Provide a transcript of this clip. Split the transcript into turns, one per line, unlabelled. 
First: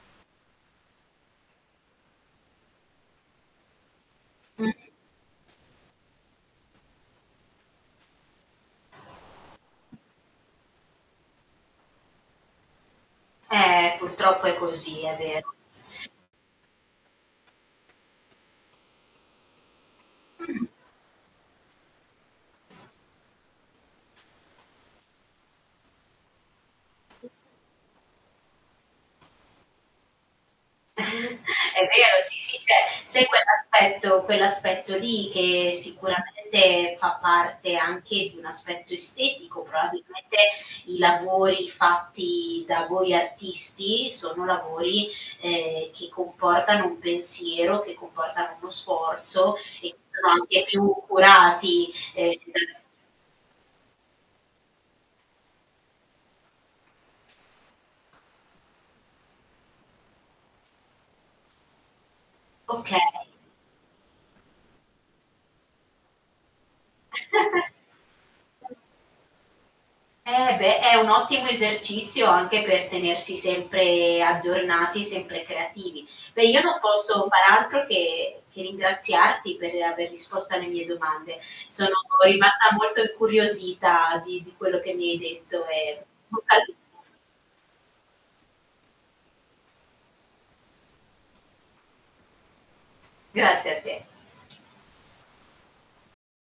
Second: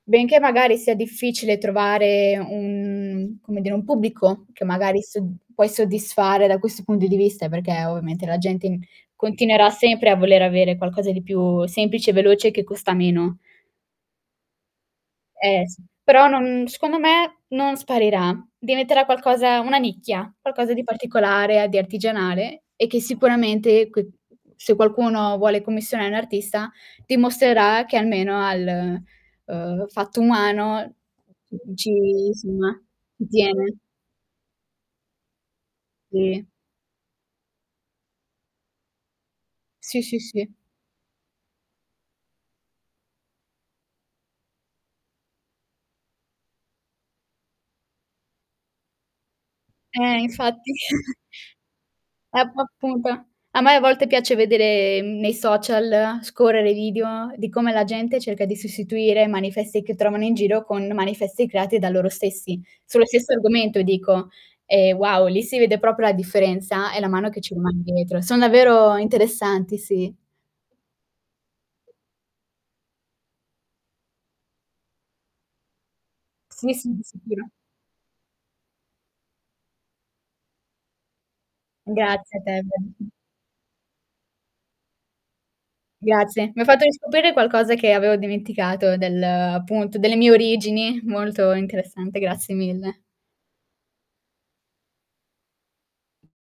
Benché magari sia difficile trovare un, come dire un pubblico, che
Mh.
magari sod puoi soddisfare da questo punto di vista, perché ovviamente la gente in continuerà sempre a voler avere qualcosa di più semplice e veloce che costa meno.
Eh, purtroppo è così, è vero.
Eh sì. Però non secondo me non sparirà. Diventerà qualcosa una nicchia,
Mh.
qualcosa di particolare a di artigianale e che sicuramente che se qualcuno vuole commissioni a un artista dimostrerà che almeno al, uhm, fatto umano, c
È
ci
vero, sì, sì, c'è
insomma
c'è
ci tiene.
quell'aspetto quell'aspetto lì, che
Sì.
sicuramente fa parte anche di un aspetto estetico.
Sì, sì,
Probabilmente
sì.
i lavori fatti da voi artisti sono lavori, ehm, che comportano un pensiero, che comportano uno sforzo e
Eh,
sono anche
Infatti.
più curati.
Ecco,
[unintelligible]
appunto. A me a volte piace vedere, mhmm, nei social, scorrere i video, di come la gente cerca di sostituire manifesti che trovano in giro con manifesti creati da loro stessi.
Okay.
Sullo stesso argomento e dico: "Eh, wow, lì si vede proprio la differenza e la mano che ci rimane dietro". Son davvero interessanti, sì.
Eh, beh, è un ottimo esercizio anche per tenersi sempre aggiornati, sempre creativi. Beh, io
Sì,
non
sì,
posso
sicuro.
far altro che che ringraziarti per aver risposto alle mie domande. Sono
Grazie a te.
rimasta molto
[unintelligible]
incuriosita di di quello che mi hai detto e in
Grazie,
bocca
mi
al
hai fatto
lupo.
riscoprire qualcosa che avevo dimenticato, del appunto delle mie origini, molto interessante. Grazie mille.
Grazie a te.